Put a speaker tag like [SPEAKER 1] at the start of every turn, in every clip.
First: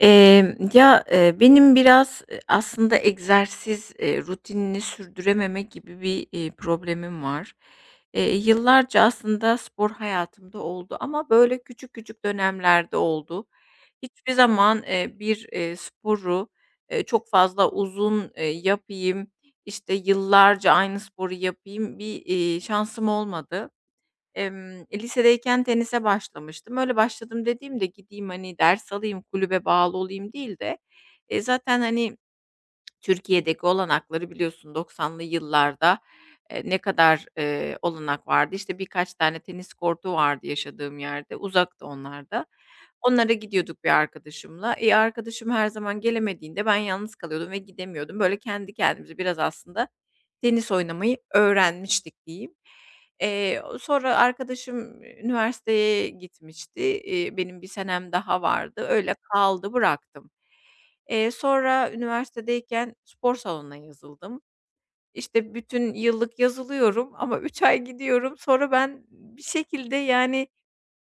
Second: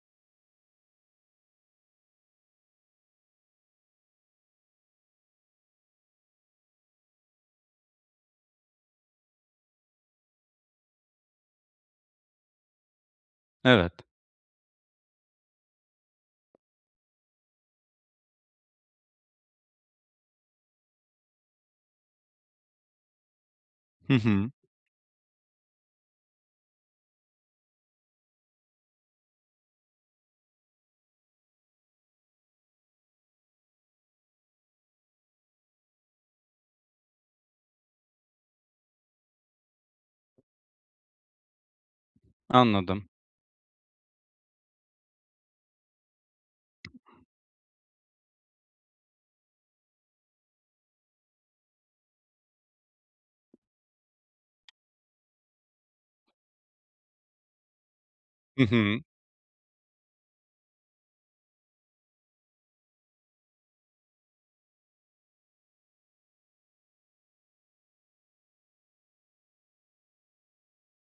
[SPEAKER 1] Ya, benim biraz, aslında egzersiz, rutinini sürdürememe gibi bir, problemim var. Yıllarca aslında spor hayatımda oldu ama böyle küçük küçük dönemlerde oldu.
[SPEAKER 2] Evet.
[SPEAKER 1] Hiçbir zaman, bir, sporu, çok fazla uzun, yapayım, işte, yıllarca aynı sporu yapayım bir, şansım olmadı.
[SPEAKER 2] Hı hı.
[SPEAKER 1] Lisedeyken tenise başlamıştım. Öyle başladım dediğimde gideyim, hani, ders alayım, kulübe bağlı olayım değil de, zaten, hani, Türkiye'deki olanakları biliyorsun 90'lı yıllarda, ne kadar, olanak vardı. İşte, birkaç tane tenis kortu vardı yaşadığım yerde, uzakta onlar da.
[SPEAKER 2] Anladım.
[SPEAKER 1] Onlara gidiyorduk bir arkadaşımla. E, arkadaşım her zaman gelemediğinde ben yalnız kalıyordum ve gidemiyordum. Böyle kendi kendimize biraz aslında tenis oynamayı öğrenmiştik diyeyim. O sonra arkadaşım üniversiteye gitmişti. Benim bir senem daha
[SPEAKER 2] Hı
[SPEAKER 1] vardı.
[SPEAKER 2] hı.
[SPEAKER 1] Öyle kaldı, bıraktım. Sonra üniversitedeyken spor salonuna yazıldım. İşte, bütün yıllık yazılıyorum ama 3 ay gidiyorum. Sonra ben bir şekilde, yani,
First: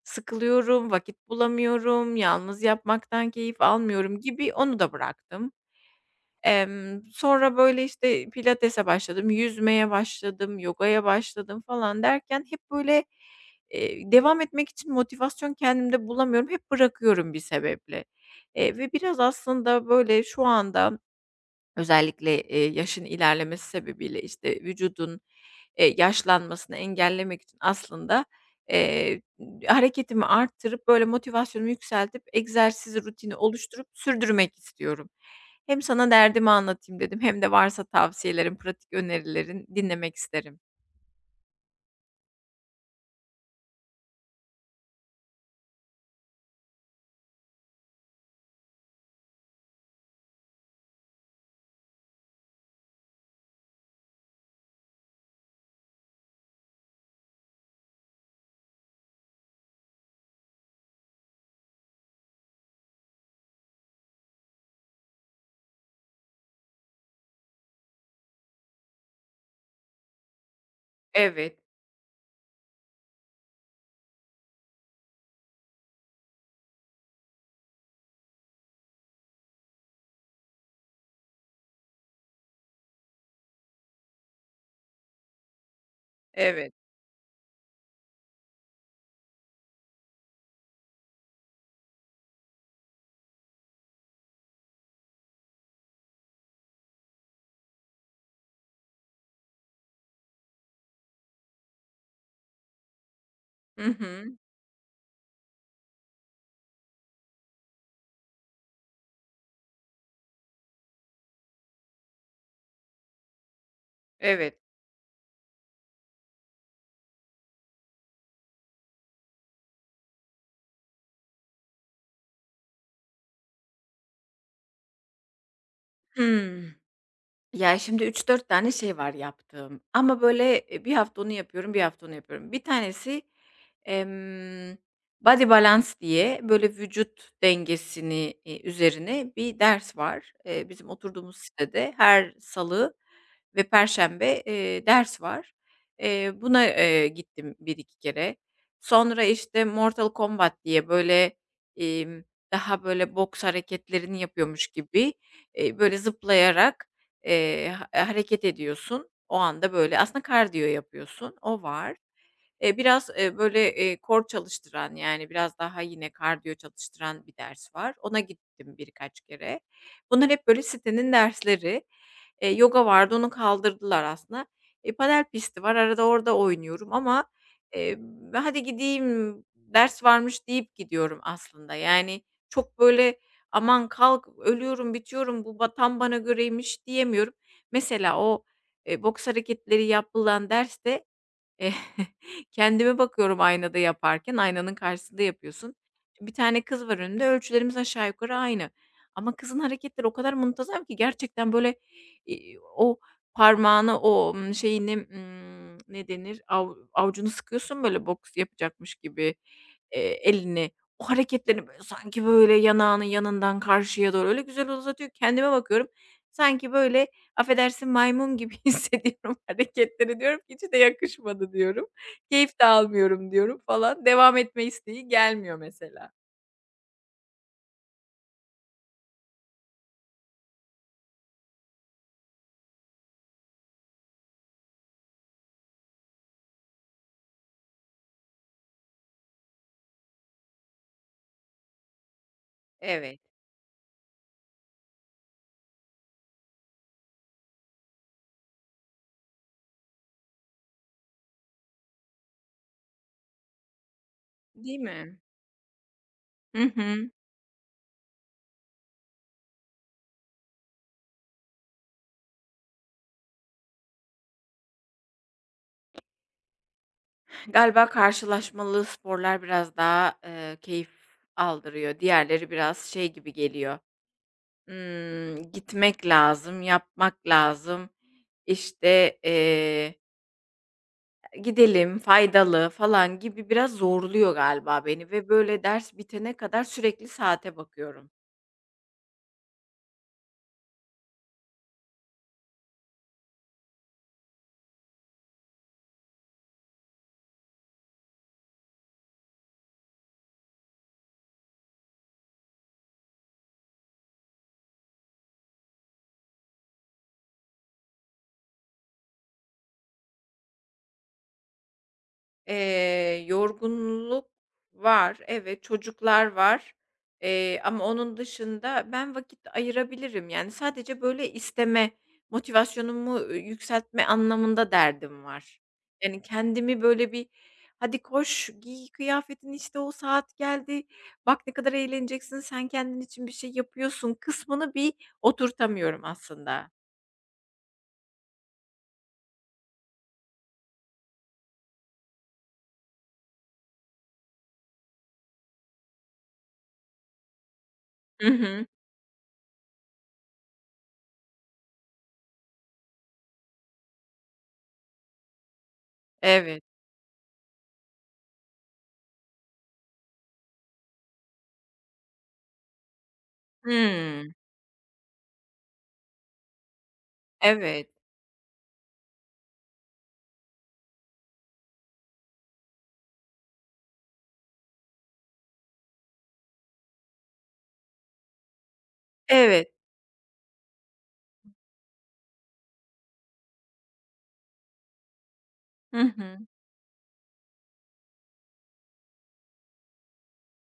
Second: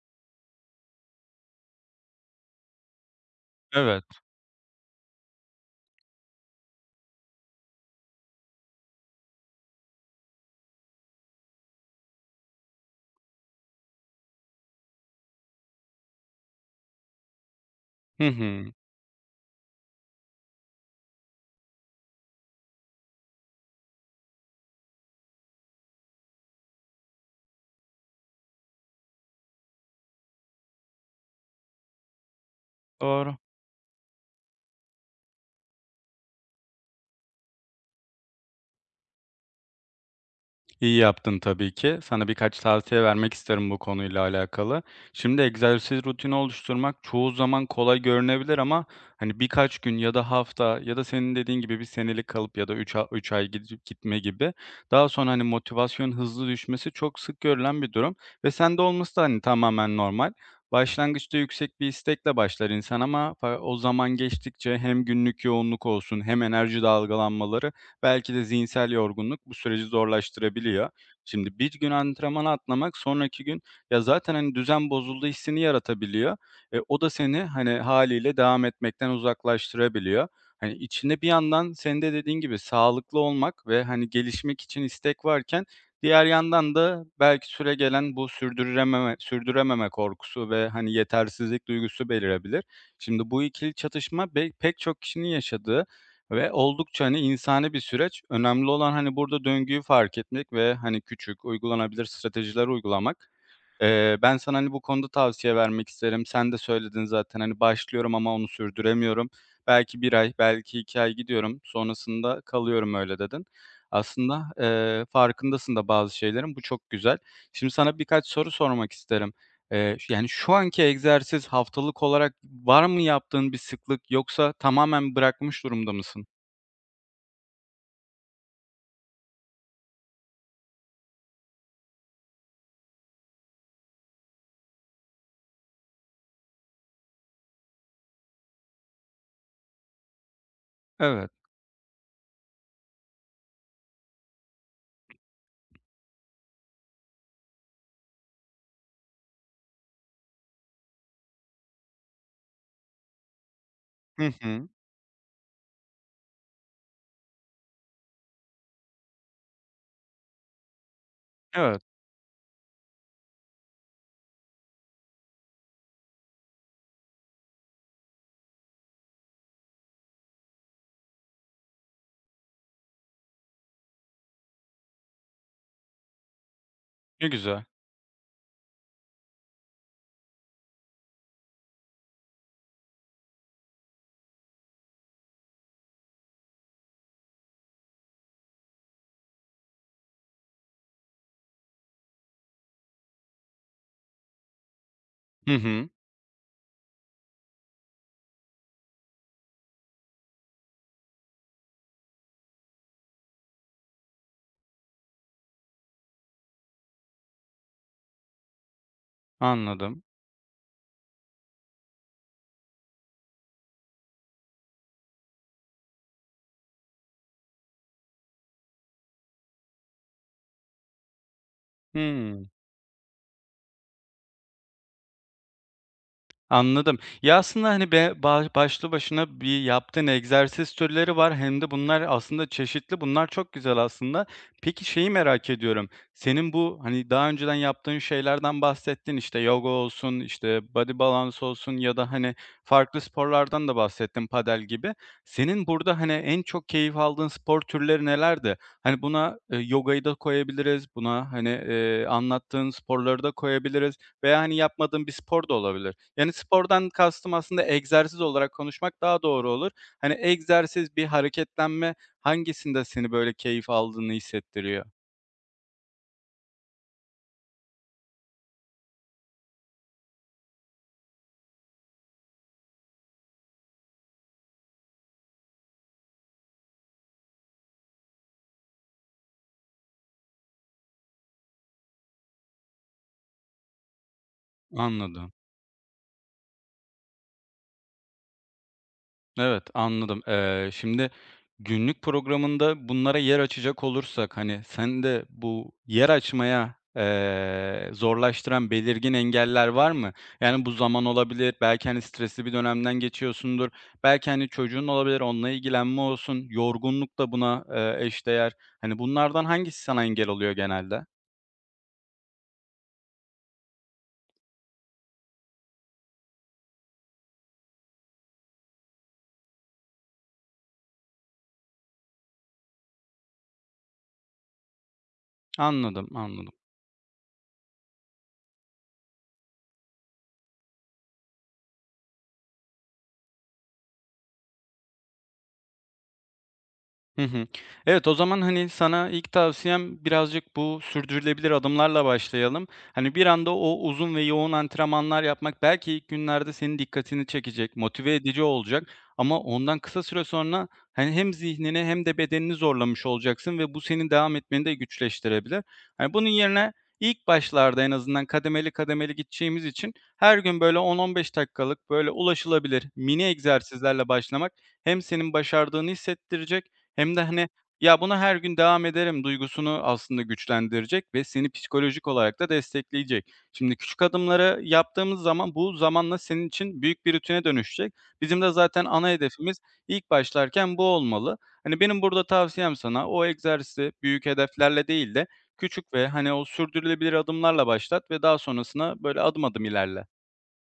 [SPEAKER 1] sıkılıyorum, vakit bulamıyorum, yalnız yapmaktan keyif
[SPEAKER 2] Evet.
[SPEAKER 1] almıyorum gibi onu da bıraktım. Sonra, böyle, işte, pilatese başladım, yüzmeye başladım, yogaya başladım falan derken hep, böyle, devam etmek için motivasyon kendimde bulamıyorum. Hep bırakıyorum bir sebeple.
[SPEAKER 2] Hı hı.
[SPEAKER 1] Ve biraz aslında, böyle, şu anda özellikle, yaşın ilerlemesi sebebiyle, işte, vücudun, yaşlanmasını engellemek için aslında, eee, hareketimi arttırıp, böyle, motivasyonumu yükseltip egzersiz rutini
[SPEAKER 2] Doğru.
[SPEAKER 1] oluşturup sürdürmek istiyorum. Hem sana derdimi anlatayım dedim hem de varsa tavsiyelerin, pratik önerilerin dinlemek isterim.
[SPEAKER 2] İyi yaptın tabii ki. Sana birkaç tavsiye vermek isterim bu konuyla alakalı. Şimdi egzersiz rutini oluşturmak çoğu zaman kolay görünebilir ama hani birkaç gün ya da hafta ya da senin dediğin gibi bir senelik kalıp ya da 3 ay, üç ay gidip gitme gibi daha sonra hani motivasyon hızlı düşmesi çok sık görülen bir durum ve sende olması da hani tamamen normal. Başlangıçta yüksek bir istekle başlar insan ama o zaman geçtikçe hem günlük yoğunluk olsun hem enerji dalgalanmaları, belki de zihinsel yorgunluk bu süreci zorlaştırabiliyor. Şimdi
[SPEAKER 1] Evet,
[SPEAKER 2] bir gün antrenmanı atlamak sonraki gün ya zaten hani düzen bozuldu hissini yaratabiliyor. O da seni hani haliyle devam etmekten uzaklaştırabiliyor. Hani içinde bir yandan senin de dediğin gibi sağlıklı olmak ve hani gelişmek için istek varken diğer
[SPEAKER 1] evet.
[SPEAKER 2] yandan da belki süre gelen bu sürdürememe korkusu ve hani yetersizlik duygusu belirebilir. Şimdi bu ikili çatışma pek çok kişinin yaşadığı ve oldukça, hani, insani bir süreç. Önemli olan, hani, burada döngüyü fark etmek ve, hani, küçük, uygulanabilir stratejiler uygulamak.
[SPEAKER 1] Hı
[SPEAKER 2] Ben
[SPEAKER 1] hı.
[SPEAKER 2] sana, hani, bu konuda tavsiye vermek isterim. Sen de söyledin zaten, hani, başlıyorum ama onu sürdüremiyorum. Belki bir ay, belki 2 ay gidiyorum, sonrasında kalıyorum öyle dedin. Aslında,
[SPEAKER 1] Evet.
[SPEAKER 2] farkındasın da bazı şeylerin, bu çok güzel. Şimdi sana birkaç soru sormak isterim. Ş Yani, şu anki egzersiz haftalık olarak var mı yaptığın bir sıklık yoksa tamamen bırakmış durumda mısın?
[SPEAKER 1] Hımm. Ya, şimdi üç dört tane şey var yaptığım ama, böyle, bir hafta onu yapıyorum, bir hafta onu yapıyorum. Bir tanesi Emm, Body Balance diye böyle vücut dengesini, üzerine bir ders var. Bizim
[SPEAKER 2] Evet.
[SPEAKER 1] oturduğumuz sitede her salı ve perşembe, ders var. Buna, gittim bir iki kere. Sonra, işte, Mortal Kombat diye, böyle, emm, daha böyle boks hareketlerini
[SPEAKER 2] Hı hı.
[SPEAKER 1] yapıyormuş gibi, böyle zıplayarak, hareket ediyorsun. O anda böyle aslında kardiyo yapıyorsun. O
[SPEAKER 2] Evet,
[SPEAKER 1] var. Biraz, böyle, kor çalıştıran, yani, biraz daha yine kardiyo çalıştıran bir ders var. Ona gittim birkaç kere. Bunlar hep böyle sitenin dersleri. Yoga vardı, onu kaldırdılar aslında. E, padel pisti var, arada orada oynuyorum ama,
[SPEAKER 2] ne güzel.
[SPEAKER 1] hadi gideyim, ders varmış deyip gidiyorum aslında. Yani, çok böyle, aman kalk, ölüyorum, bitiyorum, bu tam bana göreymiş diyemiyorum. Mesela o, boks hareketleri yapılan derste Eh, kendime bakıyorum aynada yaparken, aynanın karşısında
[SPEAKER 2] Hı
[SPEAKER 1] yapıyorsun.
[SPEAKER 2] hı.
[SPEAKER 1] Bir tane kız var önünde ölçülerimiz aşağı yukarı aynı. Ama kızın hareketleri o kadar muntazam ki gerçekten böyle, o parmağını, o, şeyini, ne denir, avucunu sıkıyorsun böyle boks yapacakmış gibi,
[SPEAKER 2] Anladım.
[SPEAKER 1] eee, elini. O hareketlerini böyle sanki böyle yanağının yanından karşıya doğru öyle güzel uzatıyor. Kendime bakıyorum sanki böyle affedersin maymun gibi hissediyorum hareketleri diyorum ki hiç de yakışmadı diyorum.
[SPEAKER 2] Hı.
[SPEAKER 1] Keyif de almıyorum diyorum falan. Devam etme isteği gelmiyor mesela.
[SPEAKER 2] Anladım. Ya, aslında, hani, be ba başlı başına bir yaptığın egzersiz türleri var hem de bunlar aslında çeşitli. Bunlar çok güzel aslında. Peki şeyi merak ediyorum. Senin bu, hani, daha önceden yaptığın şeylerden bahsettin. İşte, yoga olsun, işte, body balance olsun ya da, hani, farklı
[SPEAKER 1] Evet,
[SPEAKER 2] sporlardan da bahsettin, padel gibi. Senin burada, hani, en çok keyif aldığın spor türleri nelerdi? Hani, buna, yogayı da koyabiliriz, buna, hani, anlattığın sporları da koyabiliriz veya, hani,
[SPEAKER 1] değil
[SPEAKER 2] yapmadığın bir
[SPEAKER 1] mi?
[SPEAKER 2] spor da olabilir. Yani,
[SPEAKER 1] Hı
[SPEAKER 2] spordan
[SPEAKER 1] hı.
[SPEAKER 2] kastım aslında egzersiz olarak konuşmak daha doğru olur. Hani, egzersiz, bir hareketlenme hangisinde seni böyle keyif aldığını hissettiriyor?
[SPEAKER 1] Galiba karşılaşmalı sporlar biraz daha, keyif aldırıyor. Diğerleri biraz şey gibi geliyor, gitmek lazım, yapmak lazım, İşte. Gidelim, faydalı falan gibi biraz zorluyor galiba beni ve
[SPEAKER 2] Anladım.
[SPEAKER 1] böyle ders bitene kadar sürekli saate bakıyorum.
[SPEAKER 2] Evet, anladım. Şimdi günlük programında bunlara yer açacak olursak, hani, sen de bu yer açmaya, zorlaştıran belirgin engeller var mı? Yani, bu zaman olabilir, belki, hani, stresli bir dönemden geçiyorsundur, belki, hani, çocuğun olabilir, onunla ilgilenme olsun, yorgunluk da buna, eşdeğer. Hani, bunlardan hangisi sana engel oluyor genelde?
[SPEAKER 1] Yorgunluk var, evet, çocuklar var, ama onun dışında ben vakit ayırabilirim. Yani, sadece, böyle, isteme, motivasyonumu, yükseltme anlamında derdim var.
[SPEAKER 2] Anladım,
[SPEAKER 1] Yani,
[SPEAKER 2] anladım.
[SPEAKER 1] kendimi, böyle, bir "Hadi koş, giy kıyafetini, işte, o saat geldi, bak ne kadar eğleneceksin, sen kendin için bir şey yapıyorsun." kısmını bir oturtamıyorum aslında.
[SPEAKER 2] Hı hı. Evet, o zaman, hani, sana ilk tavsiyem birazcık bu sürdürülebilir adımlarla başlayalım. Hani, bir anda o uzun ve yoğun antrenmanlar yapmak belki ilk günlerde senin dikkatini çekecek, motive
[SPEAKER 1] Hı
[SPEAKER 2] edici
[SPEAKER 1] hı.
[SPEAKER 2] olacak ama ondan kısa süre sonra, hani, hem zihnini hem de bedenini zorlamış olacaksın ve bu senin devam etmeni de güçleştirebilir. Hani, bunun
[SPEAKER 1] Evet.
[SPEAKER 2] yerine ilk başlarda en azından kademeli kademeli gideceğimiz için her gün böyle on 15 dakikalık, böyle ulaşılabilir mini egzersizlerle
[SPEAKER 1] Hımm.
[SPEAKER 2] başlamak hem senin başardığını hissettirecek hem de, hani,
[SPEAKER 1] Evet.
[SPEAKER 2] ya, buna her gün devam ederim duygusunu aslında güçlendirecek ve seni psikolojik olarak da destekleyecek. Şimdi küçük adımları yaptığımız zaman bu zamanla senin için büyük bir rutine dönüşecek. Bizim de zaten ana hedefimiz
[SPEAKER 1] Evet.
[SPEAKER 2] ilk başlarken bu olmalı. Hani, benim burada tavsiyem sana o egzersizi büyük hedeflerle değil de küçük
[SPEAKER 1] Hı
[SPEAKER 2] ve, hani,
[SPEAKER 1] hı.
[SPEAKER 2] o sürdürülebilir adımlarla başlat ve daha sonrasına böyle adım adım ilerle.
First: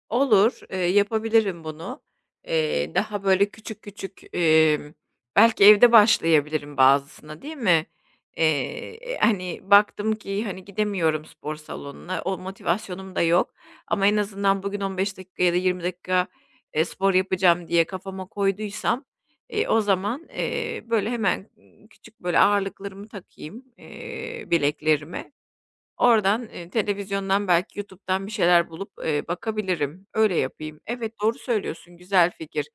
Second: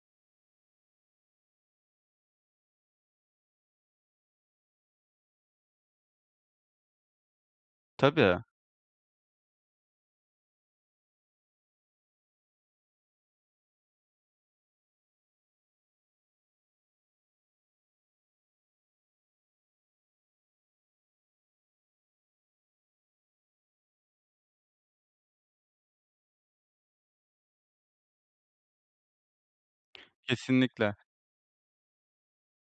[SPEAKER 1] Olur, yapabilirim bunu. Daha böyle küçük küçük, belki evde başlayabilirim bazısına, değil mi?
[SPEAKER 2] Tabii,
[SPEAKER 1] Baktım ki, hani, gidemiyorum spor salonuna, o motivasyonum da yok ama en azından bugün 15 dakika ya da 20 dakika, spor yapacağım diye kafama koyduysam, o zaman, böyle, hemen, küçük, böyle, ağırlıklarımı takayım, bileklerime. Oradan, televizyondan belki YouTube'dan bir şeyler bulup, bakabilirim. Öyle yapayım.
[SPEAKER 2] kesinlikle.
[SPEAKER 1] Evet, doğru söylüyorsun, güzel fikir.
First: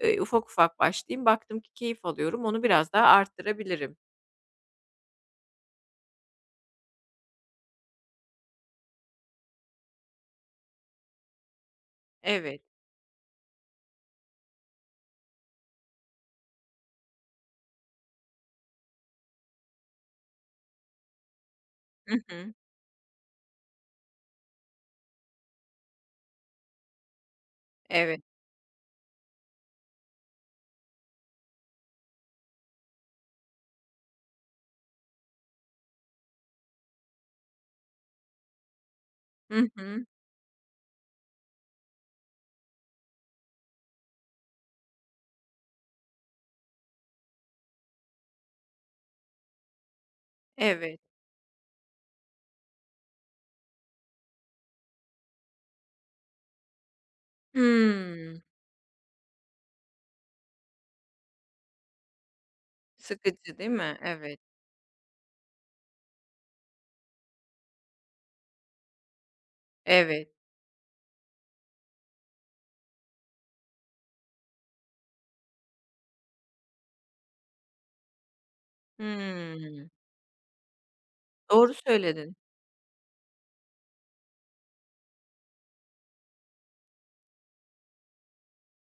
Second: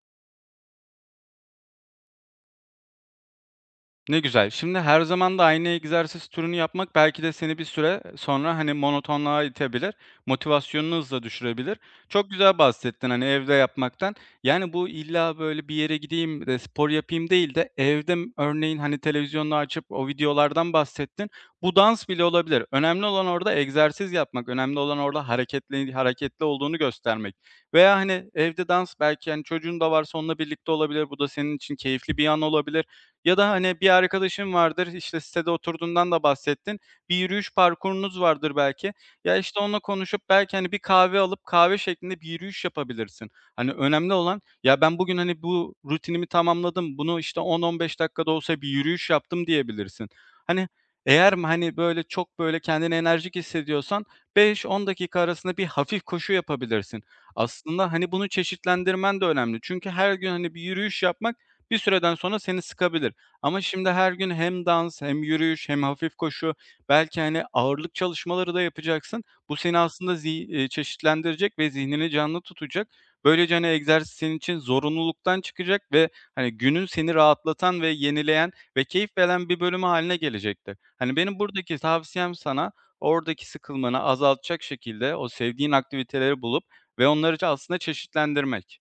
[SPEAKER 1] Ufak ufak başlayayım. Baktım ki keyif alıyorum, onu biraz daha arttırabilirim.
[SPEAKER 2] Ne güzel. Şimdi her zaman da aynı egzersiz türünü yapmak belki de seni bir süre sonra, hani, monotonluğa itebilir, motivasyonunu hızla düşürebilir. Çok güzel
[SPEAKER 1] Evet.
[SPEAKER 2] bahsettin, hani, evde yapmaktan. Yani, bu illa, böyle, bir yere gideyim de spor yapayım değil de evde örneğin, hani, televizyonunu açıp o videolardan bahsettin. Bu dans
[SPEAKER 1] Hı
[SPEAKER 2] bile
[SPEAKER 1] hı.
[SPEAKER 2] olabilir. Önemli olan orada egzersiz yapmak, önemli olan orada hareketli hareketli olduğunu göstermek veya,
[SPEAKER 1] Evet.
[SPEAKER 2] hani, evde dans belki, hani, çocuğun da varsa onunla birlikte olabilir. Bu da senin için keyifli bir an olabilir. Ya da, hani, bir arkadaşın vardır, işte, sitede oturduğundan da bahsettin. Bir yürüyüş parkurunuz vardır belki. Ya, işte,
[SPEAKER 1] Hı
[SPEAKER 2] onunla
[SPEAKER 1] hı.
[SPEAKER 2] konuşup belki, hani, bir kahve alıp kahve şeklinde bir yürüyüş yapabilirsin. Hani, önemli olan, "Ya, ben bugün, hani, bu rutinimi tamamladım. Bunu, işte, 10-15 dakika da olsa bir yürüyüş yaptım," diyebilirsin. Hani,
[SPEAKER 1] Evet.
[SPEAKER 2] eğer m hani, böyle, çok, böyle, kendini enerjik hissediyorsan 5-10 dakika arasında bir hafif koşu yapabilirsin. Aslında, hani, bunu
[SPEAKER 1] Hımm.
[SPEAKER 2] çeşitlendirmen de önemli. Çünkü her gün, hani, bir yürüyüş yapmak bir süreden sonra seni sıkabilir.
[SPEAKER 1] Sıkıcı
[SPEAKER 2] Ama
[SPEAKER 1] değil
[SPEAKER 2] şimdi
[SPEAKER 1] mi?
[SPEAKER 2] her gün
[SPEAKER 1] Evet.
[SPEAKER 2] hem dans hem yürüyüş hem hafif koşu, belki, hani, ağırlık çalışmaları da yapacaksın. Bu seni aslında
[SPEAKER 1] Evet.
[SPEAKER 2] zi çeşitlendirecek ve zihnini canlı tutacak. Böylece, hani, egzersiz senin için zorunluluktan çıkacak ve, hani, günün seni rahatlatan ve yenileyen ve keyif veren bir bölümü
[SPEAKER 1] Hımm.
[SPEAKER 2] haline gelecektir. Hani, benim
[SPEAKER 1] Doğru
[SPEAKER 2] buradaki tavsiyem
[SPEAKER 1] söyledin.
[SPEAKER 2] sana oradaki sıkılmanı azaltacak şekilde o sevdiğin aktiviteleri bulup ve onları da aslında çeşitlendirmek.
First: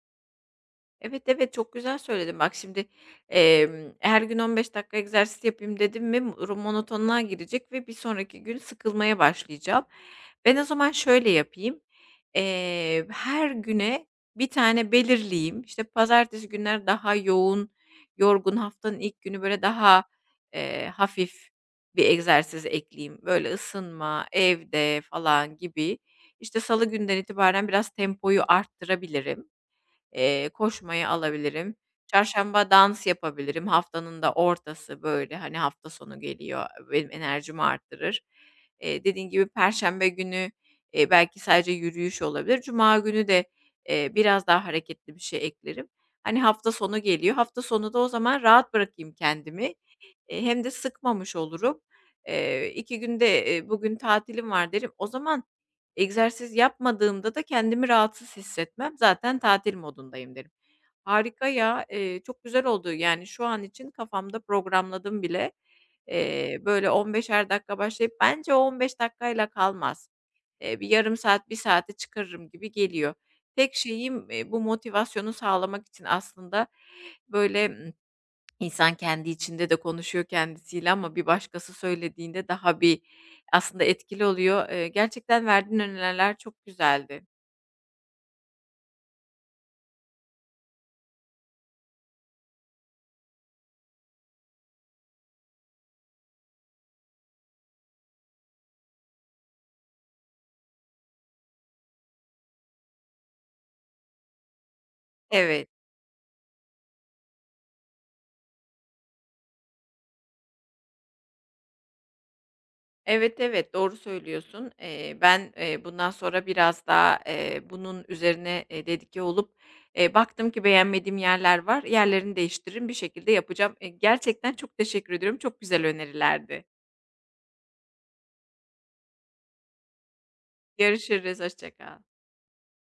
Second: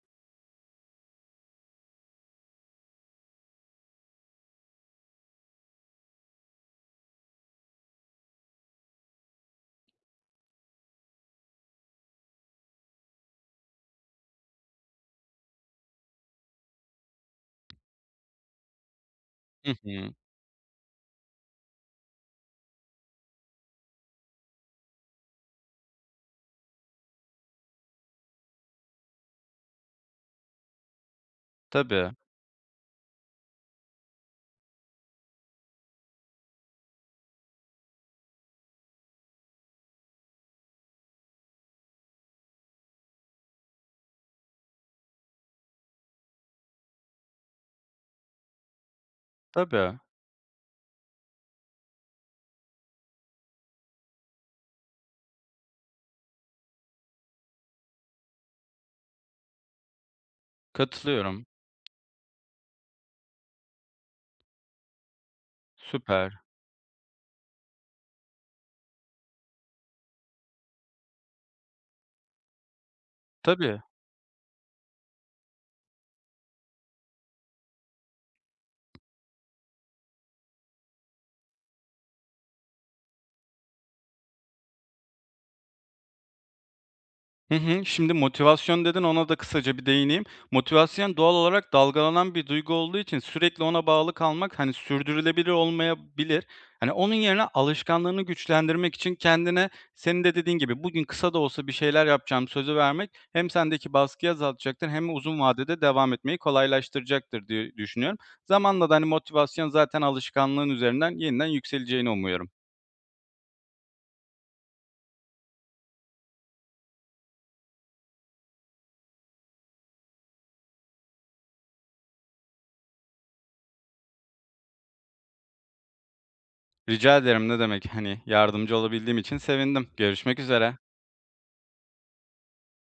[SPEAKER 1] Evet, evet, çok güzel söyledin. Bak şimdi, her gün 15 dakika egzersiz yapayım dedim mi monotonluğa girecek ve bir sonraki gün sıkılmaya başlayacağım. Ben o zaman şöyle yapayım, her güne bir tane belirleyeyim. İşte, pazartesi günler daha yoğun, yorgun, haftanın ilk günü, böyle,
[SPEAKER 2] Hı
[SPEAKER 1] daha,
[SPEAKER 2] hı.
[SPEAKER 1] hafif bir egzersiz ekleyeyim. Böyle ısınma, evde falan gibi. İşte, salı günden itibaren biraz tempoyu arttırabilirim. Koşmayı alabilirim.
[SPEAKER 2] Tabii,
[SPEAKER 1] Çarşamba dans yapabilirim. Haftanın da ortası, böyle, hani, hafta sonu geliyor, benim enerjimi arttırır. Dediğin gibi perşembe günü, belki sadece yürüyüş olabilir. Cuma günü de, biraz daha hareketli bir şey eklerim. Hani, hafta sonu geliyor. Hafta sonu da o zaman rahat bırakayım kendimi.
[SPEAKER 2] tabii.
[SPEAKER 1] Hem de sıkmamış olurum. 2 gün de, bugün tatilim var derim. O zaman egzersiz yapmadığımda da kendimi rahatsız hissetmem. Zaten tatil modundayım derim.
[SPEAKER 2] Katılıyorum.
[SPEAKER 1] Harika ya, çok güzel oldu. Yani, şu an için kafamda programladım bile.
[SPEAKER 2] Süper.
[SPEAKER 1] Böyle 15'er dakika başlayıp bence o 15 dakikayla kalmaz. Bir yarım saat, bir saate çıkarırım gibi geliyor. Tek
[SPEAKER 2] Tabii.
[SPEAKER 1] şeyim, bu motivasyonu sağlamak için aslında böyle. İnsan kendi içinde de konuşuyor kendisiyle ama bir başkası söylediğinde daha bir aslında etkili oluyor. Gerçekten verdiğin öneriler çok güzeldi.
[SPEAKER 2] Hı hı. Şimdi motivasyon dedin, ona da kısaca bir değineyim. Motivasyon doğal olarak dalgalanan bir duygu olduğu için sürekli ona bağlı kalmak hani sürdürülebilir olmayabilir. Hani onun yerine alışkanlığını güçlendirmek için kendine senin de dediğin gibi bugün kısa da olsa bir şeyler yapacağım sözü vermek hem sendeki baskıyı azaltacaktır hem uzun
[SPEAKER 1] Evet.
[SPEAKER 2] vadede devam etmeyi kolaylaştıracaktır diye düşünüyorum. Zamanla da hani motivasyon zaten alışkanlığın üzerinden yeniden yükseleceğini umuyorum.
[SPEAKER 1] Evet, evet, doğru söylüyorsun. Ben, bundan sonra biraz daha, bunun üzerine, dedike olup, baktım ki beğenmediğim yerler var, yerlerini değiştiririm, bir şekilde yapacağım. Gerçekten çok teşekkür ediyorum. Çok güzel önerilerdi.
[SPEAKER 2] Rica ederim, ne demek, hani yardımcı olabildiğim için sevindim. Görüşmek üzere.
[SPEAKER 1] Görüşürüz, hoşça kal.